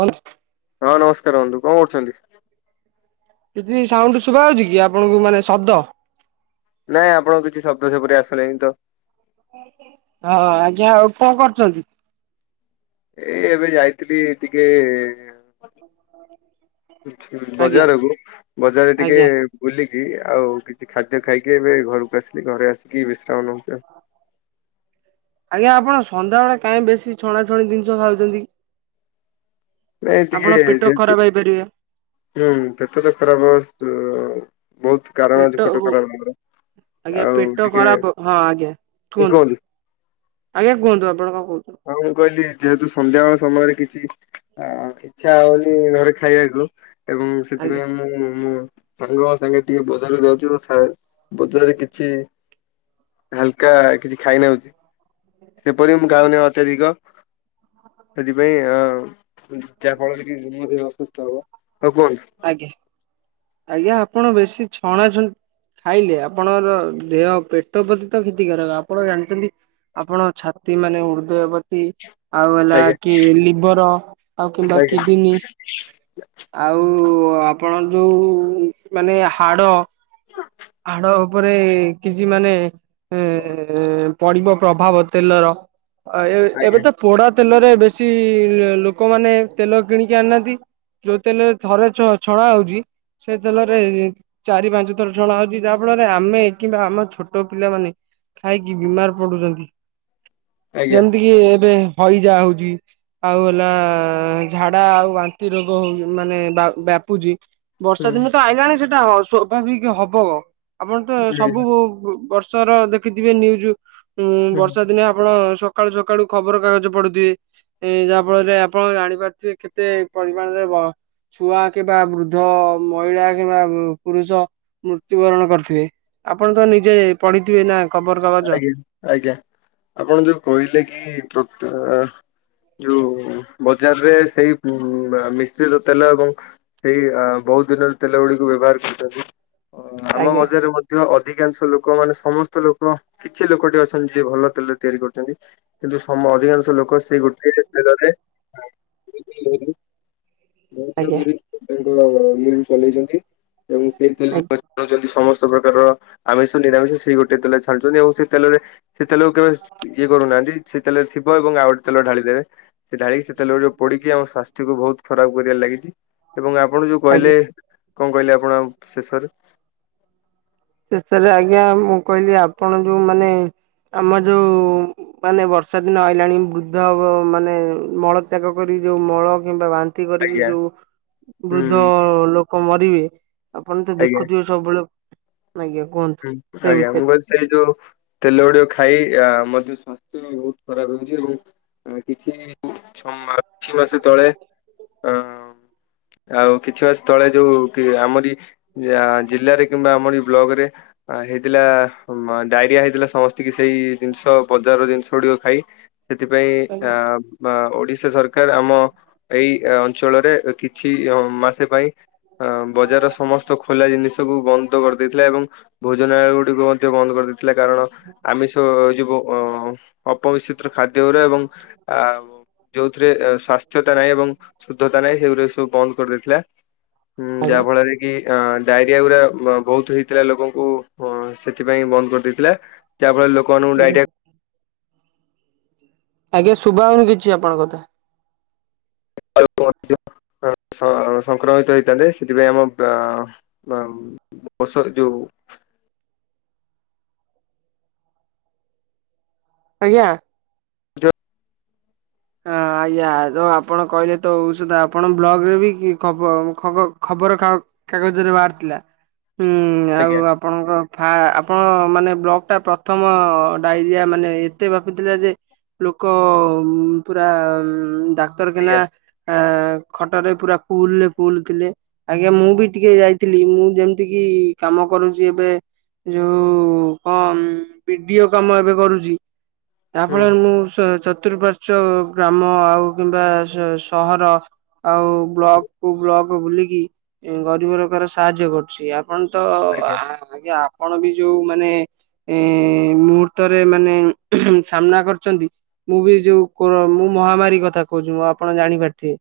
ମାନେ? ହଁ ନମସ୍କାର ବନ୍ଧୁ, କଣ କରୁଛନ୍ତି? କିିଛି ସାଉଣ୍ଡୁ ଶୁଭା ହଉଛି କି ଆପଣଙ୍କୁ ମାନେ ଶବ୍ଦ? ନାଇଁ ଆପଣଙ୍କ କିଛି ଶବ୍ଦ ସେପରି ଆସୁନାହିଁ ତ। ହଁ ଆଜ୍ଞା ଆଉ କଣ କରୁଚନ୍ତି? ଏ ଏବେ ଯାଇଥିଲି ଟିକେ [unintelligible] ଆଜ୍ଞା ବଜାରକୁ ବଜାରରେ ଟିକେ ଆଜ୍ଞା ବୁଲିକି ଆଉ କିଛି ଖାଦ୍ୟ ଖାଇକି ଏବେ ଘରକୁ ଆସିଲି, ଘରେ ଆସିକି ବିଶ୍ରାମ ନଉଛି ଆଉ। ଆଜ୍ଞା ଆପଣ ସନ୍ଧ୍ୟାବେଳେ କାଇଁ ବେଶୀ ଛଣାଛଣି ଜିନିଷ ଖାଉଛନ୍ତି? ନାଇଁ ଟିକେ ଆପଣ ପେଟ ଯେହେତୁ ଖରାପ ହେଇପାରିବେ। ହୁଁ, ପେଟ ତ ଖରାପ ହବ [unintelligible] ବହୁତ। କାରଣ ଅଛି ପେଟ ଖରାପ ହେବାର, ଆଜ୍ଞା ଆଉ ପେଟ ଟିକେ ଖରାପ ହଁ ଆଜ୍ଞା। ଏ କୁହନ୍ତୁ ଆଜ୍ଞା କୁହନ୍ତୁ ଆପଣ କଣ କହୁଥିଲେ? ହଁ ମୁଁ କହିଲି ଯେହେତୁ ସନ୍ଧ୍ୟାବେଳ ସମୟରେ କିଛି ଆଁ ଇଚ୍ଛା ହଉନି ଘରେ ଖାଇବାକୁ ଏବଂ ଆଜ୍ଞା ସେଥିପାଇଁ ମୁଁ ମୁଁ ସାଙ୍ଗଙ୍କ ସାଙ୍ଗେ ଟିକେ ବଜାରକୁ ଯାଉଚି ସା- ବଜାରେ କିଛି ହାଲକା କିଛି ଖାଇ ନେଉଚି। ସେପରି ମୁଁ ଖାଉନି ଅତ୍ୟଧିକ, ସେଥିପାଇଁ ଆ ଯାହା ଫଳରେ କି ମୋ ଦେହ ଅସୁସ୍ଥ ହବ, ହଁ କୁହନ୍ତୁ। ଆଜ୍ଞା ଆପଣ ବେଶୀ ଛଣା ଛୁଣି ଖାଇଲେ ଆପଣଙ୍କର ଦେହ ପେଟ ପ୍ରତି ତ କ୍ଷତିକାରକ। ଆପଣ ଜାଣିଚନ୍ତି ଆପଣ ଛାତି ମାନେ ହୃଦୟ ପ ତି ଆଉ ହେଲା ଆଜ୍ଞା କି ଲିଭର୍ ଆଉ କିମ୍ବା ଆଜ୍ଞା କିଡନୀ ଆଉ ଆପଣ ଯୋଉ ମାନେ ହାଡ ହାଡ ଉପରେ କିଛି ମାନେ ଏ, ପଡିବ ପ୍ରଭାବ ତେଲର। ଅ, ଏ ଏବେ ଆଜ୍ଞା ତ ପୋଡ଼ା ତେଲରେ ବେଶୀ ଏ ଲୋକମାନେ ତେଲ କିଣିକି ଆଣୁନାହାନ୍ତି। ଯୋଉ ତେଲ ଘରେ ଛ- ଛଣା ହଉଛି ସେ ତେଲରେ ଏ ଚାରି ପାଞ୍ଚ ଥର ଛଣା ହଉଚି ଯାହା ଫଳରେ ଆମେ କିମ୍ବା ଆମ ଛୋଟ ପିଲାମାନେ ଖାଇକି ବିମାର ପଡୁଚନ୍ତି। ଆଜ୍ଞା ଯେମିତି କିି ଏବେ ହଇଜା ହଉଛି ଆଉ ହେଲା ଝାଡା ଆଉ ବାନ୍ତି ରୋଗ ହଉ ମାନେ ବା-ବ୍ୟାପୁଚି ହୁଁ ବର୍ଷା ଦିନ ତ ଆଇଲାଣି ସେଟା ସ୍ୱଭାବିକ ହବ। ଆପଣ ତ ସବୁ ଆଜ୍ଞା। ବର୍ଷର ଦେଖିଥିବେ ନ୍ୟୁଜ୍? ଉଁ ହୁଁ, ବର୍ଷା ଦିନେ ଆପଣ ସକାଳୁ ସକାଳୁ ଖବର କାଗଜ ପଢୁଥିବେ। ଏ ଯାହା ଫଳରେ ଆପଣ ଜାଣିପାରୁଥିବେ କେତେ ପରିମାଣରେ ବ ଛୁଆ କିମ୍ବା ବୃଦ୍ଧ ମହିଳା କିମ୍ବା ପୁରୁଷ ମୃତ୍ୟୁ ବରଣ କରିଥିବେ ଆପଣ ତ ନିଜେ ପଢିଥିବେ ନା? ଖବର କାଗଜ ଆଜ୍ଞା ଆଜ୍ଞା ଆପଣ ଯୋଉ କହିଲେ କି ମୃତ୍ୟୁ ଯୋଉ ବଜାରରେ ସେଇ ଉ ମିଶ୍ରୀତ ତେଲ ଏବଂ ସେଇ ବହୁତ ଦିନରୁ ତେଲ ଗୁଡିକୁ ବ୍ୟବହାର କରୁଚନ୍ତି। ଓ ଆମ ଆଜ୍ଞା ବଜାରରେ ମଧ୍ୟ ଅଧିକାଂଶ ଲୋକମାନେ ସମସ୍ତଙ୍କୁ ତ କିଛି ଲୋକଟେ ଅଛନ୍ତି ଯିଏ ଭଲ ତେଲରେ ତିଆରି କରୁଛନ୍ତି। କିନ୍ତୁ ସମ ଅଧିକାଂଶ ଲୋକ ସେଇ ଗୋଟିଏ ତେଲରେ ଆଜ୍ଞା [unintelligible] ତାଙ୍କ [unintelligible] ଚଲେଇଛନ୍ତି ଏବଂ ସେଇଥିରେ ସମସ୍ତେ ସବୁ ପ୍ରକାରର ଆମିଷ, ନିରାମିଷ ସେଇ ଗୋଟେ ତେଲରେ ଛାଡୁଛନ୍ତି ଏବଂ ସେ ତେଲରେ ସେ ତେଲକୁ କେବେ ଇଏ କରୁନାହାନ୍ତି ସେଇ ତେଲରେଥିବ ଏବଂ ଆଉ ଗୋଟେ ତେଲ ଢାଳି ଦେବେ। ସେ ଢାଳିକି ସେ ତେଲକୁ ପୋଡିକି ଆମ ସ୍ୱାସ୍ଥ୍ୟକୁ ବହୁତ ଖରାପ କରିବାରେ ଲାଗିଛି ଏବଂ ଆପଣ ଯୋଉ ଆଜ୍ଞା। କହିଲେ କଣ କହିଲି ଆପଣ ଆମକୁ ଶେଷରେ? ଶେଷରେ ଆଜ୍ଞା ମୁଁ କହିଲି ଆପଣ ଯୋଉ ମାନେ ଆମ ଯୋଉ ମାନେ ବର୍ଷା ଦିନ ଆଇଲାଣି ବୃଦ୍ଧମାନେ ମଳ ତ୍ୟାଗ କରି ଯୋଉ ମଳ କିମ୍ବା ବା ନ୍ତି କରିକି ଆଜ୍ଞା ଯୋଉ ବୃଦ୍ଧ ହୁଁ ଲୋକ ମରିବେ ଆପଣ ତ ଆଜ୍ଞା ଦେଖୁଥିବେ ସବୁବେଳେ ଆଜ୍ଞା କୁହନ୍ତୁ? ହୁଁ, ସେ ଆଜ୍ଞା ବିଷୟରେ। ମୁଁ କ ସେଇ ଯୋଉ ତେଲ ଗୁଡିିକ ଖାଇ ଆ ମଧ୍ୟ ସ୍ୱାସ୍ଥ୍ୟ ବି ବହୁତ ଖରାପ ହେଉଛି ଏବଂ ଆ କିଛି ଛ ମାସେ ତଳେ ଅ ଆଉ କିଛି ବାସ ତଳେ ଯୋଉ କି ଆମରି ଯା ଜିଲ୍ଲାରେ କିମ୍ବା ଆମର ଏ ବ୍ଲକ ରେ ହେଇଥିଲା ଡାଇରିଆ ହେଇଥିଲା ସମ ସ୍ତିକି ସେଇ ଜିନିଷ ବଜାରର ଜିନିଷ ଗୁଡିକ ଖାଇ ସେଥିପାଇଁ ଆଜ୍ଞା ଆଁ ବା ଓଡିଶା ସର କାର ଆମ ଏଇ ଅଞ୍ଚଳରେ କିଛି ମାସେ ପାଇଁ ଅ ବଜାରର ସମସ୍ତ ଖୋଲା ଜିନିଷକୁ ବନ୍ଦ କରିଦେଇଥିଲା ଏବଂ ଭୋଜନାଳୟ ଗୁଡ଼ିକୁ ମଧ୍ୟ ବନ୍ଦ କରିଦେଇଥିଲା କାରଣ ଆମିଷ ଏଯଉ ଅ ଅପମିଶ୍ରିତ ଖାଦ୍ୟଗୁରା ଏବଂ ଆ ଯୋଉଥିରେ ସ୍ୱାସ୍ଥ୍ୟତା ନାହିଁ ଏବଂ ଶୁଦ୍ଧତା ନାହିଁ ସେଗୁରିକ ସବୁ ବନ୍ଦ କରିଦେଇଥିଲା। ହୁଁ ଆଜ୍ଞା ଯାହା ଫଳରେ କି କି ଡାଇରିଆ ଗୁରା ବହୁତ ହେଇଥିଲା ଲୋକଙ୍କୁ ସେଥିପାଇଁ ବନ୍ଦ କରିଦେଇଥିଲା। ଯାହା ଫଳରେ ଲୋକ ମାନଙ୍କୁ ଡାଇରିଆ ଆଜ୍ଞା! ଶୁଭାହଉନି କିଛି ଆପଣଙ୍କ କଥା। ମଧ୍ୟ ସଂକ୍ରମିତ ହେଇଥାନ୍ତେ ସେଥିପାଇଁ ଆମ ଓସର ଯଉ ଆଜ୍ଞା! ଯ ହଁ, ଆଜ୍ଞା ତ ଆପଣ କହିଲେ ତ ଔଷଧ ଆପଣ ବ୍ଲଗ ରେ ବି କି ଖବ ଖବର କା କାଗଜରେ ବାହାରି ଥିଲା ହୁଁ ଆଉ ଆଜ୍ଞା ଆପଣଙ୍କ ଫା ଆପଣ ମାନେ ବ୍ଲକ୍ ଟା ପ୍ରଥମ ଡାଇରିଆ ମାନେ ଏତେ ବ୍ୟାପିଥିଲା ଯେ ଲୋକ ପୁରା ଡାକ୍ତର ଖାନା ଆଜ୍ଞା ଆ ଖଟରେ ପୁରା ଫୁଲରେ ଫୁଲ ଥିଲେ। ଆଜ୍ଞା ମୁଁ ବି ଟିକେ ଯାଇଥିଲି ମୁଁ ଯେମତିକିି କାମ କରୁଚି ଏବେ ଏ ଯୋଉ କଣ ପିଡିଓ କାମ ଏବେ କରୁଚି। ଯାହା ହୁଁ ଫଳରେ ମୁଁ ସ ଚତୁପାର୍ ଚ ଗ୍ରାମ ଆଉ କିମ୍ବା ସ-ସହର ଆଉ ବ୍ଲକକୁ ବ୍ଲକ ବୁଲିକି ଏ ଗରିବ ଲୋକର ସାହାଯ୍ୟ କରୁଚି ଆ ଆପଣ ତ ଆ ଆଜ୍ଞା ଆଜ୍ଞା ଆପଣ ବି ଯୋଉ ମାନେ ଏ ମୁହୂର୍ତ୍ତରେ ମାନେ ସାମ୍ନା କରିଚନ୍ତି ମୁଁ ବି ଯୋଉ କୋରୋ ମୁଁ ମହାମାରୀ କଥା କୋହୁଚି ମୁଁ ଆପଣ ଜାଣିପାରିଥିବେ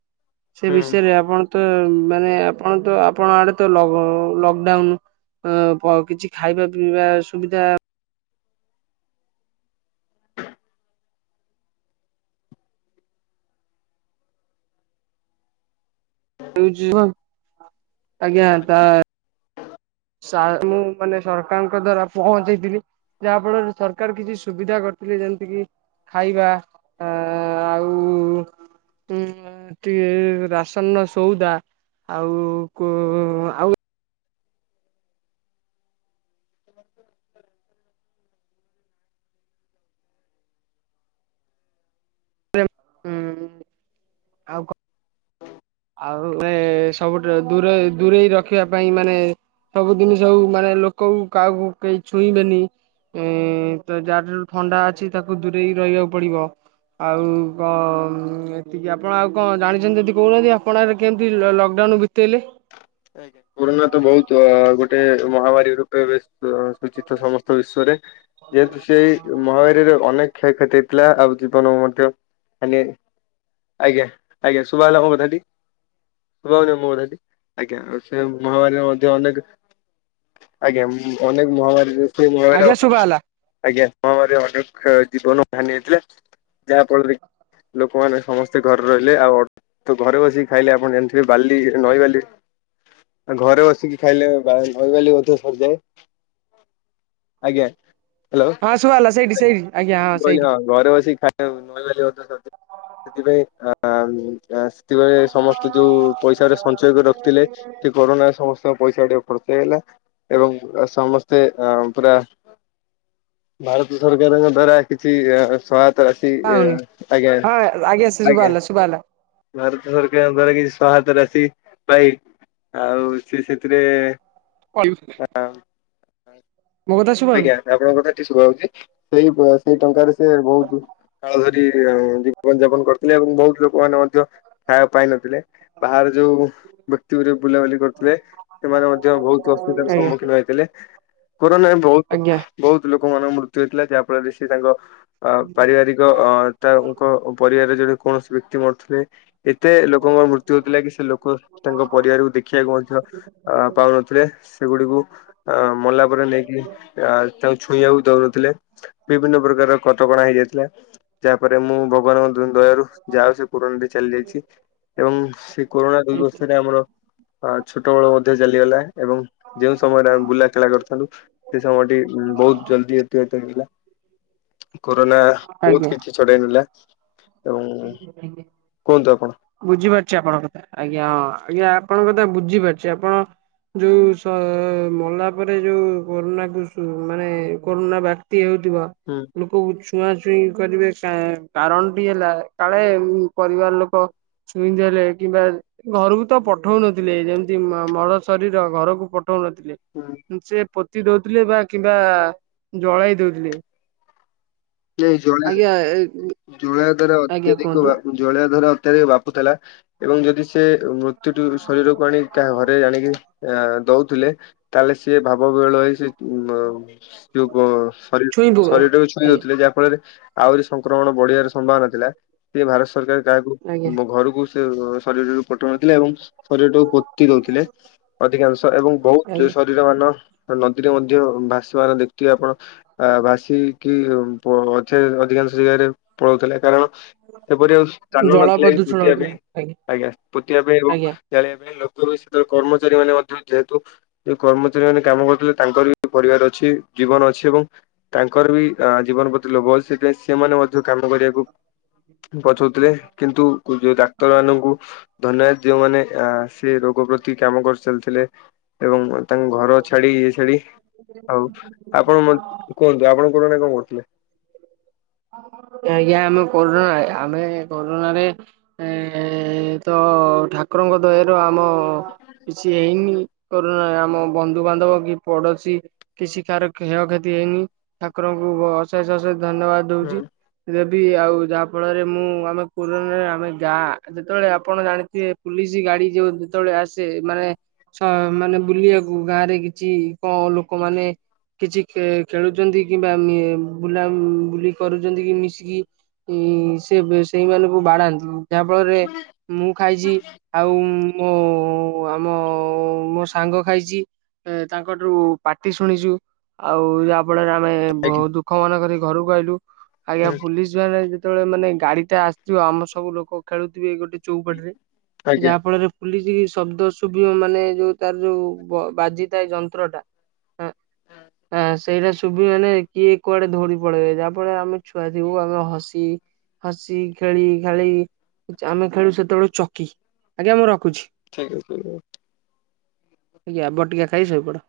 ସେ ହୁଁ। ଆଜ୍ଞା। ବିଷୟରେ ଆପଣ ତ ମାନେ ଆପଣ ତ ଆପଣ ଆଡେ ତ ଲଗ ଲଗଡାଉନ ଅଁ ପ କିଛି ଖାଇବା ପିଇବା ସୁବିଧା ହେଉଚି କ ଆଜ୍ଞା ତା ସାର୍ ମୁଁ ମାନେ ସରକାରଙ୍କ ଦ୍ଵାରା ପହଞ୍ଚେଇଥିଲି। ଯାହାଫଳରେ ସରକାର କିଛି ସୁବିଧା କରିଥିଲେ ଯେମତିକି ଖାଇବା ଆ ଆଉ ଉଁ ଆ ଟିକେ ରାସନର ସଉଦା ଆଉ କୋ ଆଉ ହୁଁ ଆଉ କ ଆଉ [unintelligible] ସବୁଠାରେ ଦୂରେ ଦୂରେଇ ରଖିବା ପାଇଁ ମାନେ ସବୁ ଦିନିଷକୁ ମାନେ ଲୋକ ଉ କାହାକୁ କେହି ଛୁଇଁବେନି। ଏଁ ତ ଯାହାଠାରୁ ଥଣ୍ଡା ଅଛି ତାକୁ ଦୂରେଇକି ରହିବାକୁ ପଡିବ। ଆଉ କଣ ଏତିକି ଆପଣ ଆଉ କଣ ଜାଣିଛନ୍ତି ଯଦି କୋହୁନାହାନ୍ତି ଆ ଆପଣାରେ କେମତି ଲ-ଲକଡାଉନ ବିତେଇଲେ? ଆଜ୍ଞା। କରୋନା ତ ବୋହୁତ ଆ ଗୋଟେ ମହାମାରୀ ରୂପେ ବେଶ ତ ସୂଚିତ ସମସ୍ତ ବିଶ୍ଵରେ। ଯେହେତୁ ସେଇ ମହାମାରୀର ଅନେକ କ୍ଷୟକ୍ଷତି ହେଇଥିଲା ଆଉ ଜୀବନକୁ ମଧ୍ୟ ମାନେ ଆଜ୍ଞା ଆଜ୍ଞା ଶୁଭାଗଲା ମୋ କଥାଟି ଶୁଭାହୋଉଚି ମୋ କଥାଟି? ଆଜ୍ଞା ସେ ମହାମାରୀରେ ମଧ୍ୟ ଅନେକ ଆଜ୍ଞା ଅନେକ ମହାମାରୀରେ ସେ ଆଜ୍ଞା ମହାମାରୀରେ ଶୁଭା ହେଲା ଆଜ୍ଞା ମହାମାରୀ ଅନେକ ଜୀବନ ହାନି ହେଇଥିଲା। ଯାହାଫଳରେ ଲୋକମାନେ ସମସ୍ତେ ଘରେ ରହିଲେ ଆଉ ଅ ଘରେ ବସିକି ଖାଇଲେ ଆପଣ ଜାଣିଥିବେ ବାଲି ନଈ ବାଲି ଆଉ ଘରେ ବସିକି ଖାଇଲେ ବା ନଈବାଲି ମଧ୍ୟ ସରିଯାଏ। ଆଜ୍ଞା। ହ୍ୟାଲୋ ହଁ ଶୁଭାଗଲା ସେଇଠି ସେଇଠି ଆଜ୍ଞା ମୁଁ ହଁ କହିଲି ସେଇଠି। ଘରେ ବସିିକି ଖାଇଲେ ନଈବାଲି ମଧ୍ୟ ସରିଯା ସେଥିପାଇଁ ଆ ଆ ସେଥିପାଇଁ ଏ ସମସ୍ତେ ଯୋଉ ପଇସାଉରା ସଞ୍ଚୟ କରି ରଖିଥିଲେ କରୋନାରେ ସମସ୍ତଙ୍କ ପଇସା ଟିକେ ଖର୍ଚ୍ଚ ହେଇଗଲା। ଏବଂ ଅ ସମସ୍ତେ ଅ ପୁରା ଭାରତ ସରକାରଙ୍କ ଦ୍ଵାରା କିଛି ଆ ସହାୟ ତା ରାଶି ଏ ପାଉନି। ଆଜ୍ଞା ହଁ ସେ ଶୁଭା ଆଜ୍ଞା। ହେଲା ଶୁଭା ହେଲା ଭାରତ ସରକାରଙ୍କ ଦ୍ଵାରା କିଛି ସହାୟତା ରାଶି ପାଇ ଆଉ ସେ ସେଥିରେ କ [unintelligible] ଏ ଅମ୍ ମୋ କଥା ଶୁବାହୋଉନି? ନା ଆପଣଙ୍କ କଥା ଠିକ୍ ଶୁଭା ହୋଉଚି ସେହି ସେହି ଟଙ୍କାରେ ସେ ବୋହୁତୁ କାଳ ଧରି [unintelligible] ଜୀବନ ଯାପନ କରିଥିଲେ ଏବଂ ବୋହୁତ ଲୋକମାନେ ମଧ୍ୟ ଖାଇବାକୁ ପାଇନଥିଲେ। ବାହାରେ ଯୋଉ ମୃତୁରେ [unintelligible] ବୁଲାବୁଲି କରୁଥିଲେ ସେମାନେ ମଧ୍ୟ ବୋହୁତ ଅସୁବିଧାର ସମ୍ମୁଖୀନ ହେଇଥିଲେ କୋରୋନା ଆଜ୍ଞା। ବୋହୁତ ଲୋକମାନଙ୍କ ମୃତ୍ୟୁ ହେଇଥିଲା ଯାହା ଫଳରେ ସେ ତାଙ୍କ ଅ ପାରିବାରିକ ଅ ତାଙ୍କ ପରିବାରରେ ଜଣେ କୌଣସି ବ୍ୟକ୍ତି ମରୁଥିଲେ ଏତେ ଲୋକଙ୍କର ମୃତ୍ୟୁ ହୋଇଥିଲା କି ସେ ଲୋକ ତାଙ୍କ ପରିବାରକୁ ଦେଖିବାକୁ ମଧ୍ୟ ଅ ପାଉନଥିଲେ ସେଗୁଡିକୁ ଅ ମଲା ପରେ ନେଇକି ଆ ତାଙ୍କୁ ଛୁଇଁବାକୁ ଦୋଉନଥିଲେ ବିଭିନ୍ନ ପ୍ରକାର କଟକଣା ହେଇଯାଇଥିଲା। ଯାହା ପରେ ମୁଁ ଭଗବାନଙ୍କ ଦୟାରୁ ଯାହା ହୋଉ ସେ କରୋନାଟି ଚାଲି ଯାଇଛି ଏବଂ ସେ କରୋନା ଦୁଇ ଆଜ୍ଞା। ବର୍ଷରେ ଆମର ଆ ଛୋଟବେଳ ମଧ୍ୟ ଚାଲିଗଲା ଏବଂ ଯେଉଁ ସମୟରେ ଆମେ ବୁଲା ଖେଳା କରିଥୁଲୁ ସେଇ ସମୟଟି ବୋହୁତ ଜଲଦି ଅତବାହିତ ହେଇଥିଲା। କରୋନା ବୋହୁତ କିଛି ଛଡ଼ଇ ନେଲା ଏବଂ କୁହନ୍ତୁ ଆପଣ ବୁଝିପାରୁଚି ଆପଣଙ୍କ କଥା ଆଜ୍ଞା ହଁ ଆଜ୍ଞା ଆପଣଙ୍କ କଥା ବୁଝିପାରୁଚି ଆପଣ ଯୋଉ ସ ମଲା ପରେ ଯୋଉ କୋରୋନା କୁ ମାନେ କୋରୋନା ବ୍ୟାକ୍ତି [inaudible] ହେଉଥିବ ହୁଁ। ଲୋକକୁ ଛୁଆଁଛୁଇଁ କରିବେ କା-କାରଣଟି ହେଲା କାଳେ ପରିବାର ଲୋକ ଛୁଇଁ ଦେଲେ କିମ୍ବା ଘରକୁ ତ ପଠଉନଥିଲେ ଯେମିତି ମ-ମର ଶରୀର ଘରକୁ ପଠଉନଥିଲେ। ହୁଁ। ସେ ପୋତି ଦୋଉଥିଲେ ବା କିମ୍ବା ଜଳାଇ ଦୋଉଥିଲେ। ଆଜ୍ଞା [unintelligible] ଜଳେଇବା ଦ୍ଵାର ଆଜ୍ଞା ଅତ୍ୟଧିକ କୁହନ୍ତୁ ବ୍ୟାପୁ ଜଳେଇବା ୟ ଦ୍ଵାର ଅତ୍ୟଧିକ ବାପୁଥିଲା ଏବଂ ଯଦି ସେ ମୃ ତ୍ୟୁଟୁ ଶରୀରକୁ ଆଣି କାହା ଘରେ ଆଣିକି ଆ ଦଉଥିଲେ ତାହେଲେ ସିଏ ଭାବ ବିହୋଳ ହେଇ ସେ ମୋ ଯୋଉ ଗୋ ଶରୀର ଛୁଇଁ ପୋକ ଶରୀରଟାକୁ ଛୁଇଁ ଆଜ୍ଞା ଦଉଥିଲେ ଯାହା ଫଳରେ ଆହୁରି ସଂକ୍ରମଣ ବଢିବାର ସମ୍ଭାବନା ଥିଲା। ଇଏ ଭାରତ ସରକାର କାହାକୁ ଆଜ୍ଞା ବୋ ଘରକୁ ମୃତ୍ୟୁ ଶରୀରଟିକୁ ପଠଉ ନଥିଲେ ଏବଂ ଶରୀରଟାକୁ ପୋ ତି ଦୋଉଥିଲେ ଅଧିକାଂଶ ଏବଂ ବୋହୁତ ଆଜ୍ଞା। ଶ ନଦୀର [unintelligible] ମାନ ନଦୀରେ ମଧ୍ୟ ଭାସିବାର ଦେଖଚି ଆପଣ ଆ ଭାସିକି ପ ଅଧି-ଅଧିକାଂଶ ଜାଗାରେ ପଳୋଉଥିଲେ କାରଣ ସେପରି ଆଉ ସ୍ଥାନ ଜଳ ନଥିଲା କି ପ୍ରଦୂଷଣ ପୋତିବା ହଉଥିଲା ପାଇଁ ଆଜ୍ଞା ପୋତିବା ପାଇଁ ଏଂବ ଆଜ୍ଞା ଜାଣିବା ପାଇଁ ଲୋକ ସେତେବେଳେ କର୍ମଚାରୀ ମାନେ ମଧ୍ୟ ଯେହେତୁ ଯୋଉ କର୍ମଚାରୀ ମାନେ କାମ କରୁଥିଲେ ତାଙ୍କର ବି ପରିବାର ଅଛି ଜୀବନ ଅଛି ଏବଂ ତାଙ୍କର ବି ଆଁ ଜୀବନ ପ୍ରତି ଲୋଭ ଅଛି। ସେଥିାଇଁ ସେମାନେ ମଧ୍ୟ କାମ କରିବାକୁ ପଛଉଥିଲେ କିନ୍ତୁ ଯୋଉ ଡାକ୍ତର ମାନଙ୍କୁ ଧନ୍ୟବାଦ ଯୋଉମାନେ ଆ ସେ ରୋଗ ପ୍ରତି କାମ କରିଚାଲିଥିଲେ ଏବଂ ତାଙ୍କ ଘର ଛାଡି ଇଏ ଛାଡି ଆଉ ଆପଣ ମ କୁହନ୍ତୁ ଆପଣ କୋରୋନାରେ କଣ କରୁୁ ଆଜ୍ଞା ଆମେ କୋରୋନା ଆମେ କୋରୋନାରେ ଏଁ ତ ଠା କୁରଙ୍କ ଦୟାରୁ ଆମ କିଛି ହେଇନି କୋରୋନା ବନ୍ଧୁ ବାନ୍ଧବ କି ପଡୋଶୀ କିଛି କାହାର କ୍ଷୟ କ୍ଷତି ହେଇନି ଠାକୁରଙ୍କୁ ଅଶେଷ ଅଶେଷ ଧନ୍ୟବାଦ ହୁଁ ଦଉଚି। ଯେବି ଆଉ ଯାହା ଫଳରେ ମୁଁ ଆମେ କରୋନାରେ ଆମେ ଗାଁ ଯେତେବେଳେ ଆପଣ ଜାଣିଥିବେ। ପୁଲିସ ଗାଡି ଯୋଉ ଯେତେବେଳେ ଆସେ ମାନେ ମାନେ ବୁଲିଆକୁ ଗାଁ ରେ କିଛି କଆଁ ଲୋକମାନେ କିଛି ଖେଳୁଛନ୍ତି କିମ୍ବା ବୁଲା ବୁଲି କରୁଚନ୍ତି କି ମିଶିକି? ଉଁ ସେ ସେଇମାନଙ୍କୁ ବାଡାନ୍ତି ଯାହା ଫଳରେ ମୁଁ ଖାଇଛି ଆଉ ମୋ ଆମ ମୋ ସାଙ୍ଗ ଖାଇଛି। ଏ ତାଙ୍କଠୁ ପାଟି ଶୁଣିଛୁ, ଆଉ ଯାହା ଫଳରେ ଆମେ ଆଜ୍ଞା ବହୁତ ଫୋନ କରିକି ଘରକୁ ଆଇଲୁ ଆଜ୍ଞା ହୁଁ ପୁଲିସ କ ଯେତେବେଳେ ଯେତେବେଳେ ମାନେ ଗାଡି ଟା ଆସୁଥିବ ଆମ ସବୁ ଲୋକ ଖେଳୁଥିବେ ଗୋଟେ ଚଉପାଟିରେ ଆଜ୍ଞା ଯାହା ଫଳରେ ଫୁଲିଛି ଶବ୍ଦ ଶୁଭିବ ମାନେ ଯୋଉ ତାର ଯୋଉ ବାଜିଥାଏ ଯନ୍ତ୍ରଟା ହଁ। ହ ସେଇଟା ଶୁଭିବ ମାନେ କିଏ କୁଆଡେ ଧୋଡି ପଳେଇବେ ଯାହା ଫଳରେ ଆମେ ଛୁଆ ଥିବୁ ଆମେ ହସି ହସି ଖେଳି ଖେଳି ଆମେ ଖେଳୁ ସେତେବେଳଳେ ଚକି ଆଜ୍ଞା ମୁଁ ରଖୁଛି। [inaudible] ଆଜ୍ଞା ବଟିକା ଖାଇଶୋଇପଡ।